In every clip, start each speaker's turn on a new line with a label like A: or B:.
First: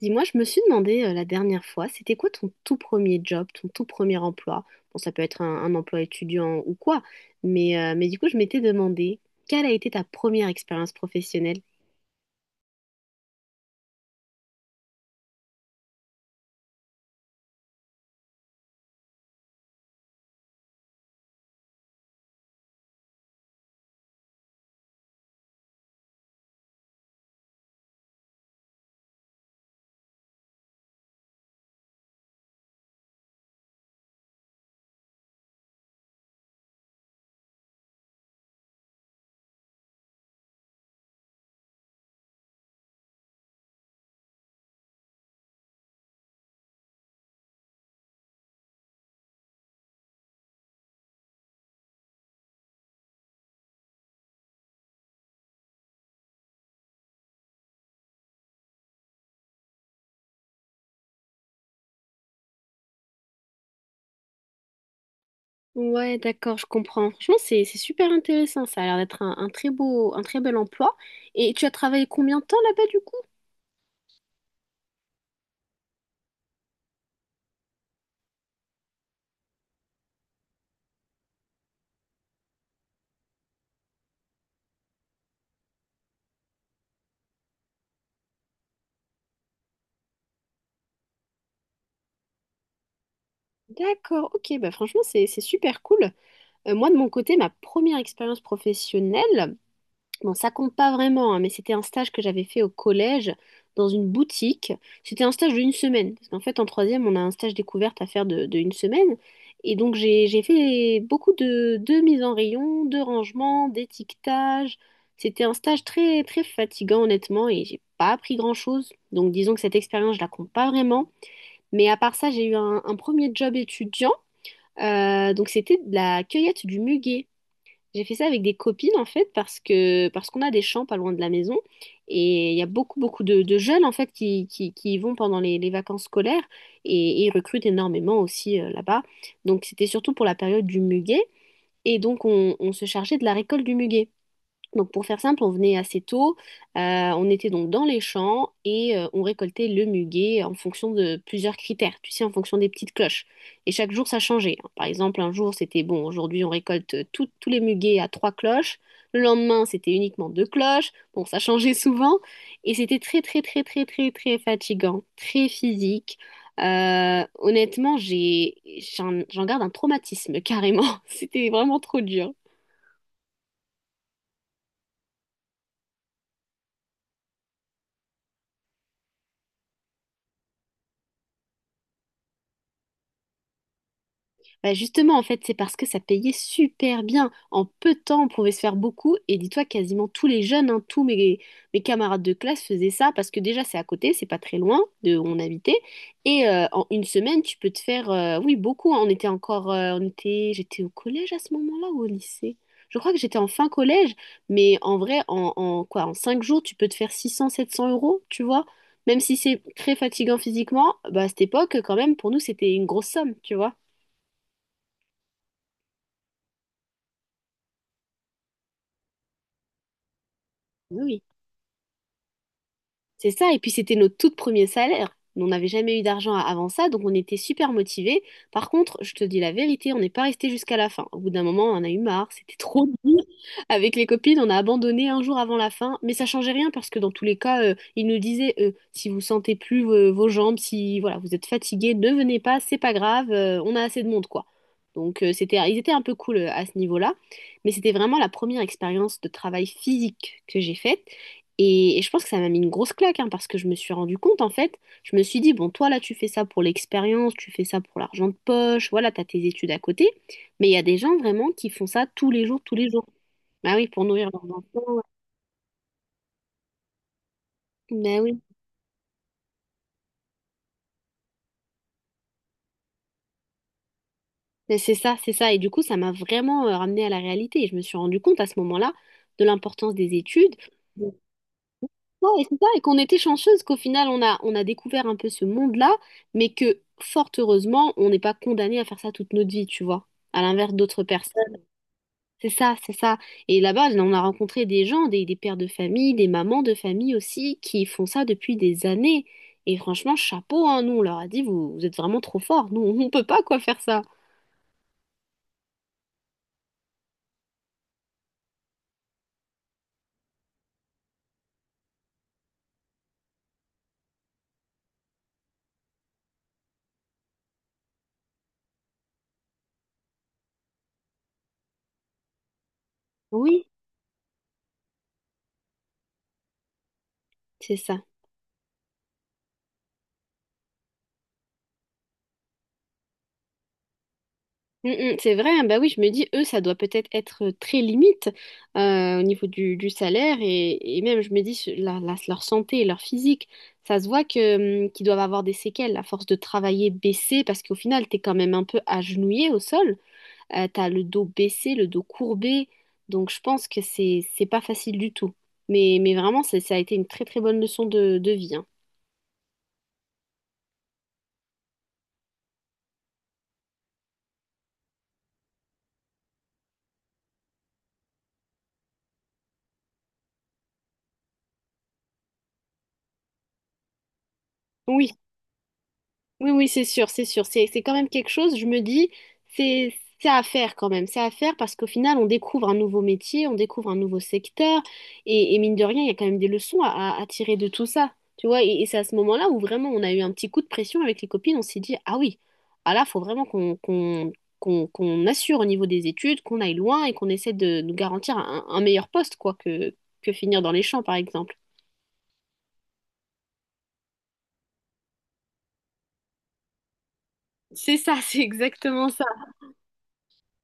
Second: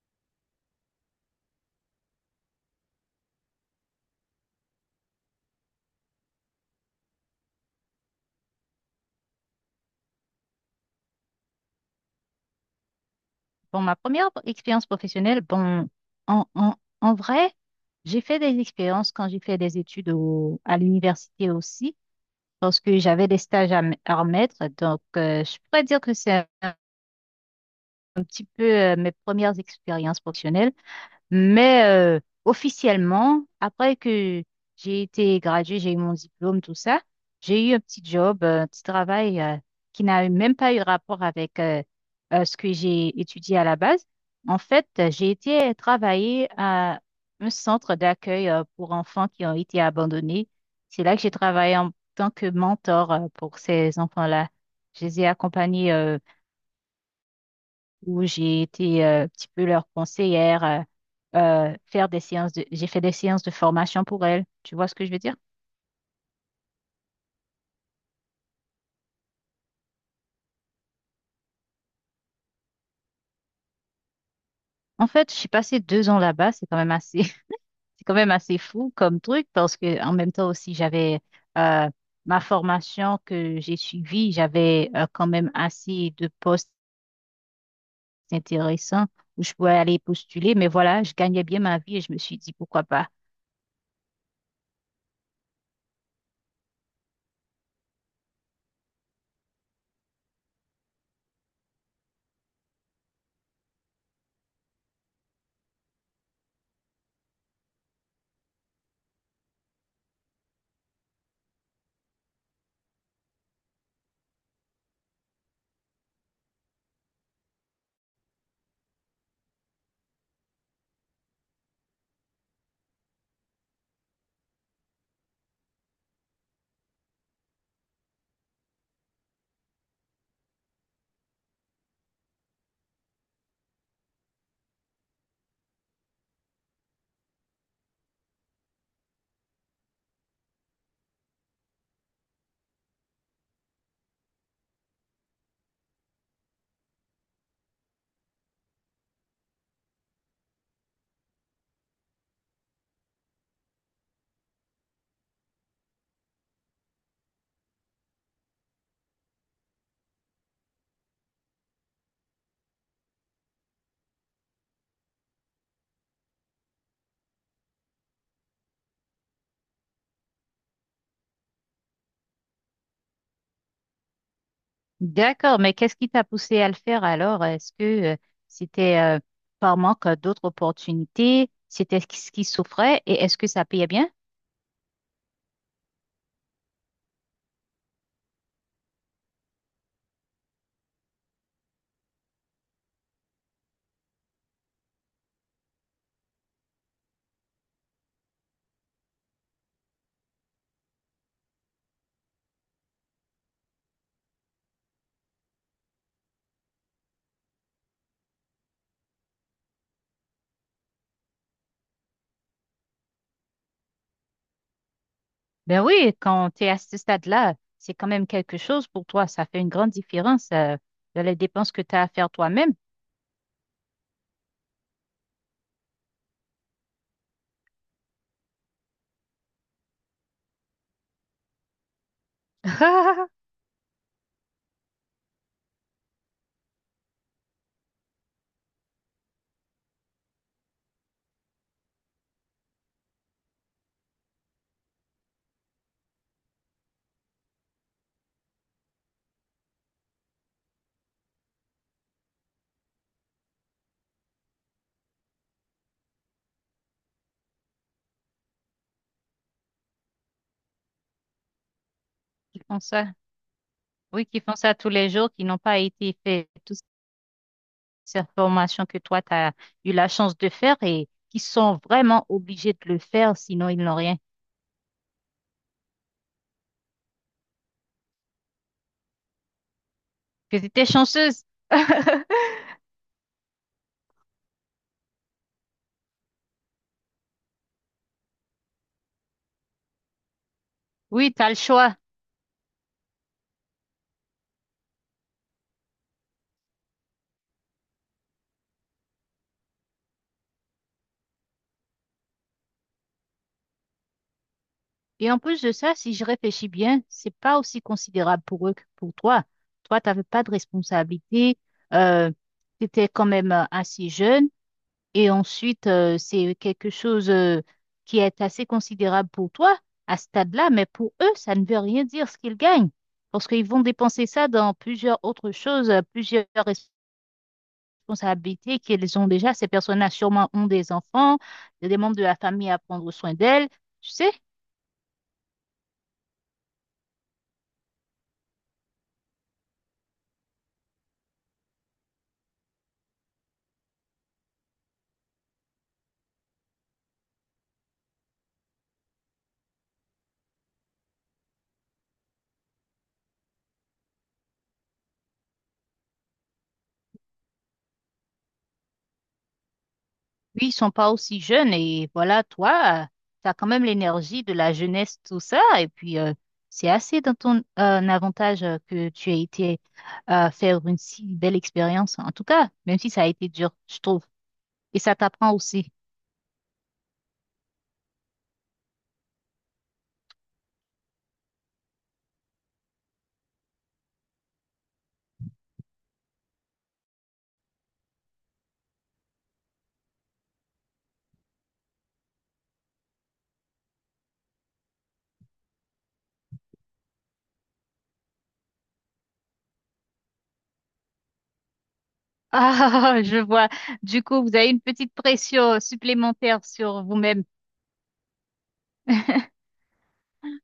A: Dis-moi, je me suis demandé la dernière fois, c'était quoi ton tout premier job, ton tout premier emploi? Bon, ça peut être un emploi étudiant ou quoi, mais du coup, je m'étais demandé, quelle a été ta première expérience professionnelle?
B: Bon, ma première expérience professionnelle, bon, en, en, en vrai, j'ai fait des expériences quand j'ai fait des études à l'université aussi, parce que j'avais des stages à, à remettre. Donc, je pourrais dire que c'est un, un petit peu mes premières expériences professionnelles. Mais euh, officiellement, après que j'ai été graduée, j'ai eu mon diplôme, tout ça, j'ai eu un petit job, un petit travail qui n'a même pas eu rapport avec ce que j'ai étudié à la base. En fait, j'ai été travailler à un centre d'accueil pour enfants qui ont été abandonnés. C'est là que j'ai travaillé en tant que mentor pour ces enfants-là. Je les ai accompagnés où j'ai été un petit peu leur conseillère, faire des séances j'ai fait des séances de formation pour elles. Tu vois ce que je veux dire?
A: Ouais, d'accord, je comprends. Franchement, c'est super intéressant. Ça a l'air d'être un très bel emploi. Et tu as travaillé combien de temps là-bas du coup?
B: En fait, j'ai passé deux ans là-bas, c'est quand même assez, c'est quand même assez fou comme truc parce que en même temps aussi j'avais euh, ma formation que j'ai suivie, j'avais quand même assez de postes intéressants où je pouvais aller postuler, mais voilà, je gagnais bien ma vie et je me suis dit pourquoi pas.
A: D'accord, ok, bah franchement, c'est super cool. Moi, de mon côté, ma première expérience professionnelle, bon, ça compte pas vraiment, hein, mais c'était un stage que j'avais fait au collège dans une boutique. C'était un stage d'une semaine, parce qu'en fait, en troisième, on a un stage découverte à faire de une semaine. Et donc, j'ai fait beaucoup de mises en rayon, de rangement, d'étiquetage. C'était un stage très, très fatigant, honnêtement, et j'ai pas appris grand-chose. Donc, disons que cette expérience, je la compte pas vraiment. Mais à part ça, j'ai eu un premier job étudiant. Donc, c'était de la cueillette du muguet. J'ai fait ça avec des copines en fait parce qu'on a des champs pas loin de la maison et il y a beaucoup de jeunes en fait qui y vont pendant les vacances scolaires et ils recrutent énormément aussi là-bas. Donc c'était surtout pour la période du muguet et donc on se chargeait de la récolte du muguet. Donc pour faire simple, on venait assez tôt, euh, on était donc dans les champs et on récoltait le muguet en fonction de plusieurs critères, tu sais, en fonction des petites cloches. Et chaque jour, ça changeait, hein. Par exemple, un jour, c'était bon, aujourd'hui, on récolte tous les muguets à trois cloches. Le lendemain, c'était uniquement deux cloches. Bon, ça changeait souvent et c'était très, très, très, très, très, très fatigant, très physique. Honnêtement, j'en garde un traumatisme carrément. C'était vraiment trop dur.
B: D'accord, mais qu'est-ce qui t'a poussé à le faire alors? Est-ce que euh, c'était par manque d'autres opportunités? C'était ce qui souffrait et est-ce que ça payait bien?
A: Bah justement, en fait, c'est parce que ça payait super bien. En peu de temps, on pouvait se faire beaucoup. Et dis-toi, quasiment tous les jeunes, hein, tous mes camarades de classe faisaient ça parce que déjà, c'est à côté, c'est pas très loin de où on habitait. Et en une semaine, tu peux te faire, oui, beaucoup, hein. On était encore, on était, j'étais au collège à ce moment-là ou au lycée? Je crois que j'étais en fin collège, mais en vrai, en 5 jours, tu peux te faire 600 700 euros, tu vois? Même si c'est très fatigant physiquement, bah, à cette époque, quand même, pour nous, c'était une grosse somme, tu vois?
B: Ben oui, quand tu es à ce stade-là, c'est quand même quelque chose pour toi. Ça fait une grande différence
A: Oui.
B: dans les dépenses que tu as à faire toi-même.
A: C'est ça, et puis c'était notre tout premier salaire. On n'avait jamais eu d'argent avant ça, donc on était super motivés. Par contre, je te dis la vérité, on n'est pas resté jusqu'à la fin. Au bout d'un moment, on en a eu marre, c'était trop dur. Avec les copines, on a abandonné un jour avant la fin, mais ça changeait rien parce que dans tous les cas, ils nous disaient si vous sentez plus vos jambes, si voilà, vous êtes fatigué, ne venez pas, c'est pas grave, on a assez de monde quoi. Donc c'était, ils étaient un peu cool à ce niveau-là, mais c'était vraiment la première expérience de travail physique que j'ai faite. Et je pense que ça m'a mis une grosse claque, hein, parce que je me suis rendu compte, en fait, je me suis dit, bon, toi, là, tu fais ça pour l'expérience, tu fais ça pour l'argent de poche, voilà, t'as tes études à côté, mais il y a des gens vraiment qui font ça tous les jours,
B: Qui
A: tous
B: font
A: les jours.
B: ça?
A: Bah oui, pour
B: Oui,
A: nourrir
B: qui
A: leurs
B: font ça tous
A: enfants.
B: les jours, qui n'ont pas été fait toutes
A: Bah
B: ces
A: oui,
B: formations que toi, tu as eu la chance de faire et qui sont vraiment obligés de le faire, sinon ils n'ont rien.
A: mais c'est ça, c'est ça. Et du coup, ça m'a vraiment ramenée à la réalité. Et je me suis rendu compte à ce moment-là de l'importance des études.
B: Que tu étais
A: De
B: chanceuse.
A: ça, et c'est ça, et qu'on était chanceuse qu'au final, on a découvert un peu ce monde-là, mais que fort heureusement, on n'est pas condamné à faire ça toute notre vie, tu vois. À l'inverse d'autres
B: Oui, tu as le
A: personnes.
B: choix.
A: C'est ça, c'est ça. Et là-bas, on a rencontré des gens, des pères de famille, des mamans de famille aussi, qui font ça depuis des années. Et franchement, chapeau, hein, nous, on leur a dit, vous, vous êtes vraiment trop forts. Nous, on peut pas quoi faire ça.
B: Et en plus de ça, si je réfléchis bien, c'est pas aussi considérable pour eux que pour toi. Toi, tu n'avais pas de responsabilité, euh, tu étais quand même assez jeune. Et ensuite, c'est quelque chose qui est assez considérable pour toi à ce stade-là, mais pour eux, ça ne veut rien dire ce qu'ils gagnent. Parce
A: Oui,
B: qu'ils vont dépenser ça dans plusieurs autres choses, plusieurs
A: c'est ça.
B: responsabilités qu'ils ont déjà. Ces personnes-là sûrement ont des enfants, des membres de la famille à prendre soin d'elles. Tu sais?
A: Mm, mm, c'est vrai, hein. Bah oui, je me dis, eux, ça doit peut-être être très limite au niveau du salaire et même, je me dis, leur santé et leur physique, ça se voit que, qu'ils doivent avoir des séquelles à force de travailler baissé parce qu'au final, t'es quand même un peu agenouillé au sol. T'as le dos baissé, le dos courbé. Donc je pense que c'est pas facile du tout. Mais vraiment, ça a été une très très bonne leçon de vie, hein.
B: Oui, ils sont pas aussi jeunes et voilà, toi, tu as quand même l'énergie de la jeunesse, tout ça. Et puis, c'est assez dans ton avantage que tu aies été faire une si belle expérience. En tout cas, même si ça a été dur, je trouve. Et
A: Oui.
B: ça t'apprend aussi.
A: Oui, oui, c'est sûr, c'est sûr. C'est quand même quelque chose, je me dis, c'est, c'est à faire quand même. C'est à faire parce qu'au final, on découvre un nouveau métier, on découvre un nouveau secteur. Et mine de rien, il y a quand même des leçons à tirer de tout ça. Tu vois, et c'est à ce moment-là où vraiment on a eu un petit coup de pression avec les copines. On s'est dit, ah oui, ah là, faut vraiment qu'on assure au niveau des études, qu'on aille loin et qu'on essaie de nous garantir un meilleur poste, quoi, que finir dans les champs, par exemple.
B: Ah, je vois. Du coup, vous avez une petite pression supplémentaire sur vous-même.
A: C'est ça, c'est exactement ça.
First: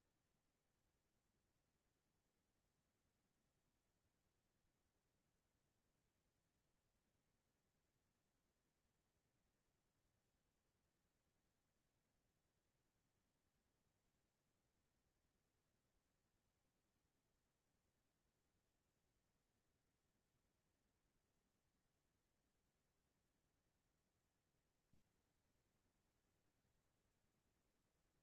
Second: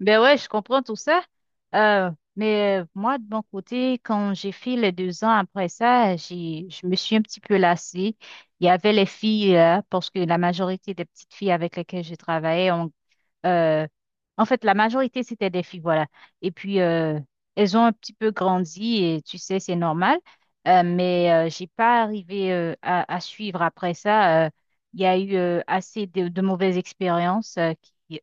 B: Ben ouais, je comprends tout ça. Euh, mais moi, de mon côté, quand j'ai fait les deux ans après ça, je me suis un petit peu lassée. Il y avait les filles, parce que la majorité des petites filles avec lesquelles je travaillais, euh, en fait, la majorité, c'était des filles, voilà. Et puis, elles ont un petit peu grandi et tu sais, c'est normal. Mais j'ai pas arrivé à suivre après ça. Il y a eu assez de mauvaises expériences qui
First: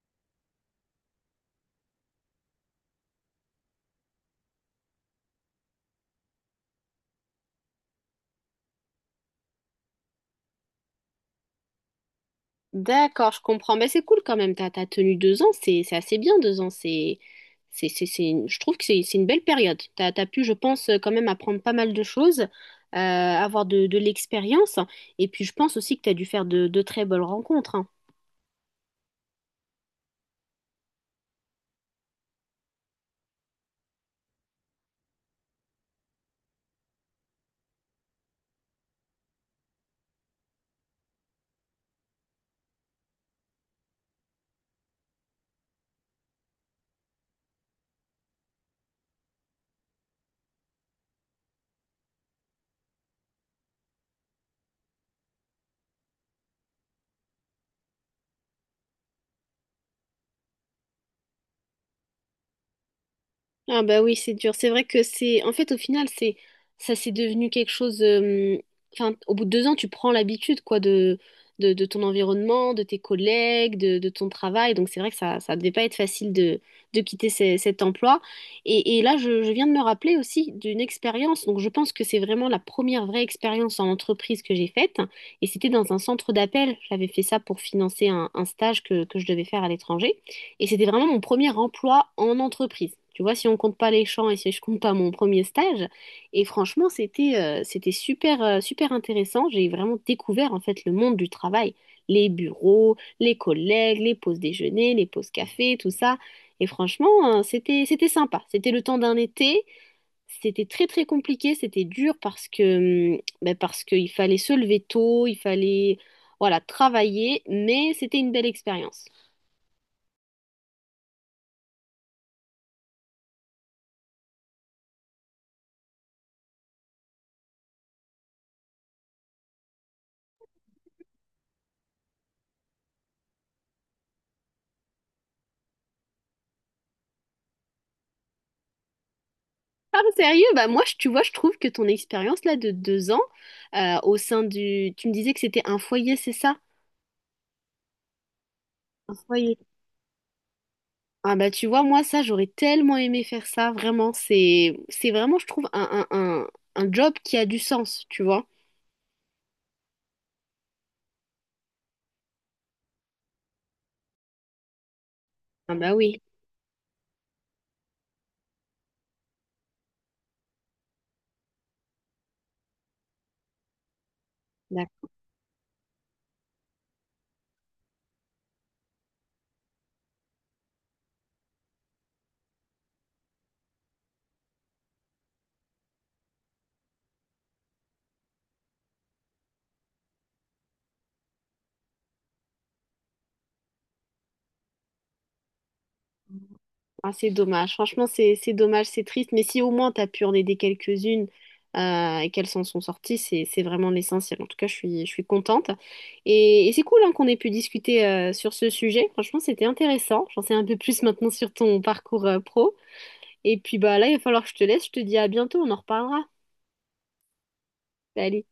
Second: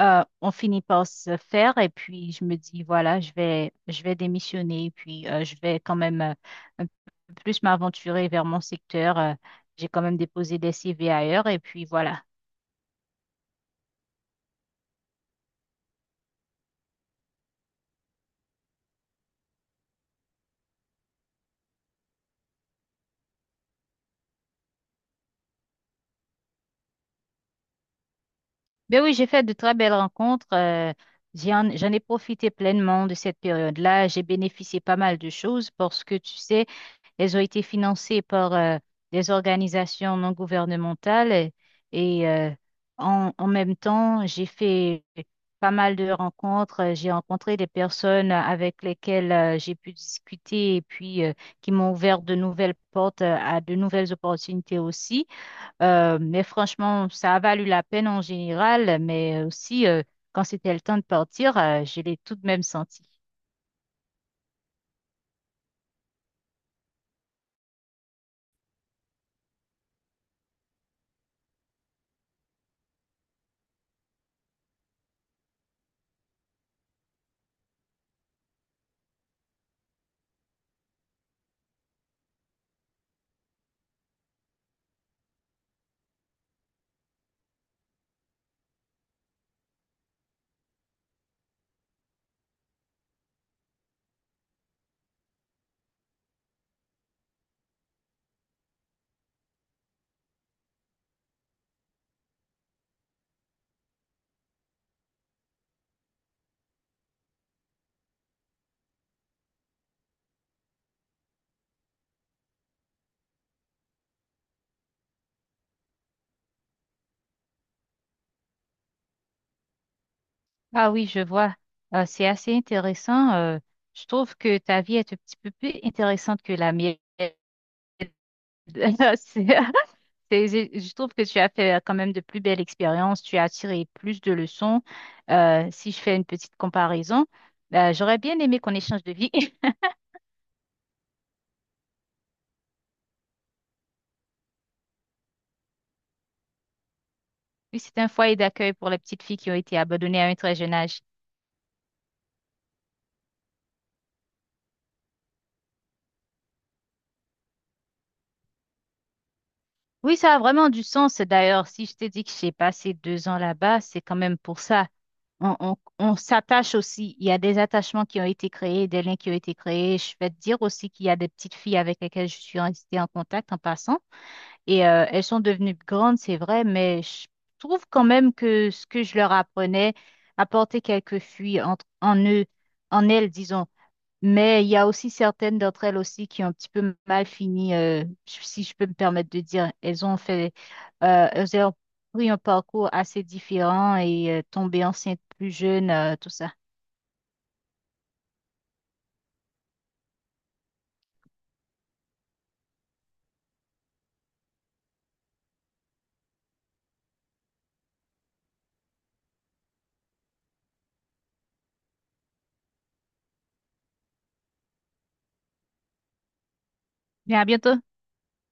B: on finit par se faire et puis je me dis, voilà, je vais démissionner et puis je vais quand même un peu plus m'aventurer vers mon secteur. J'ai quand même déposé des CV ailleurs et puis voilà.
A: D'accord, je comprends. Mais c'est cool quand même. T'as tenu 2 ans, c'est assez bien 2 ans. Je trouve que c'est une belle période. T'as pu, je pense, quand même apprendre pas mal de choses, avoir de l'expérience. Et puis, je pense aussi que t'as dû faire de très belles rencontres, hein.
B: Ben oui, j'ai fait de très belles rencontres. J'en ai profité pleinement de cette période-là. J'ai bénéficié pas mal de choses parce que tu sais, elles ont été financées par des organisations non gouvernementales et, en même temps, j'ai fait pas mal de rencontres. J'ai rencontré des personnes avec lesquelles j'ai pu discuter et puis qui m'ont ouvert de nouvelles portes à de nouvelles opportunités aussi. Mais franchement, ça a valu la peine en général, mais aussi quand c'était le temps de partir, je l'ai tout de même senti.
A: Ah bah oui, c'est dur. C'est vrai que c'est en fait, au final, c'est ça, c'est devenu quelque chose. Enfin, au bout de 2 ans, tu prends l'habitude, quoi, de de ton environnement, de tes collègues, de ton travail. Donc c'est vrai que ça devait pas être facile de quitter cet emploi. Et là, je viens de me rappeler aussi d'une expérience. Donc je pense que c'est vraiment la première vraie expérience en entreprise que j'ai faite. Et c'était dans un centre d'appel. J'avais fait ça pour financer un stage que je devais faire à l'étranger. Et c'était vraiment mon premier emploi en entreprise. Tu vois, si on compte pas les champs et si je compte pas mon premier stage. Et franchement, c'était super, super intéressant. J'ai vraiment découvert en fait le monde du travail, les bureaux, les collègues, les pauses déjeuner, les pauses café, tout ça. Et franchement, c'était sympa. C'était le temps d'un été. C'était très très compliqué, c'était dur parce que, ben, parce qu'il fallait se lever tôt, il fallait voilà, travailler, mais c'était une belle expérience.
B: Ah oui, je vois. C'est assez intéressant. Je trouve que ta vie est un petit peu plus intéressante que la mienne. Je je trouve que tu as fait quand même de plus belles expériences. Tu as tiré plus de leçons. Si je fais une petite comparaison, j'aurais bien aimé qu'on échange de vie.
A: Ah, sérieux? Bah moi, tu vois, je trouve que ton expérience là de 2 ans au sein du. Tu me disais que c'était un foyer, c'est ça?
B: Oui, c'est un foyer d'accueil pour les
A: Un
B: petites filles qui ont
A: foyer.
B: été abandonnées à un très jeune âge.
A: Ah bah tu vois, moi, ça, j'aurais tellement aimé faire ça, vraiment. C'est vraiment, je trouve, un, un job qui a du sens, tu vois?
B: Oui, ça a vraiment du sens. D'ailleurs, si je t'ai dit que j'ai passé deux ans là-bas, c'est quand même pour ça.
A: Ah bah
B: On
A: oui.
B: s'attache aussi. Il y a des attachements qui ont été créés, des liens qui ont été créés. Je vais te dire aussi qu'il y a des petites filles avec lesquelles je suis restée en contact en passant. Et elles sont devenues grandes, c'est vrai, mais je trouve quand même que ce que je leur apprenais, apporter quelques fuites entre, en eux, en elles, disons. Mais il y a aussi certaines d'entre elles aussi qui ont un petit peu mal fini, si je peux me permettre de dire. Elles ont pris un parcours assez différent et tombé enceinte plus jeune, tout ça.
A: Ah, c'est dommage. Franchement, c'est dommage, c'est triste. Mais si au moins tu as pu en aider quelques-unes et qu'elles s'en sont sorties, c'est vraiment l'essentiel. En tout cas, je suis contente. Et c'est cool hein, qu'on ait pu discuter sur ce sujet. Franchement, c'était intéressant. J'en sais un peu plus maintenant sur ton parcours pro. Et puis bah là, il va falloir que je te laisse. Je te dis à bientôt. On en reparlera.
B: Bien, à bientôt.
A: Allez.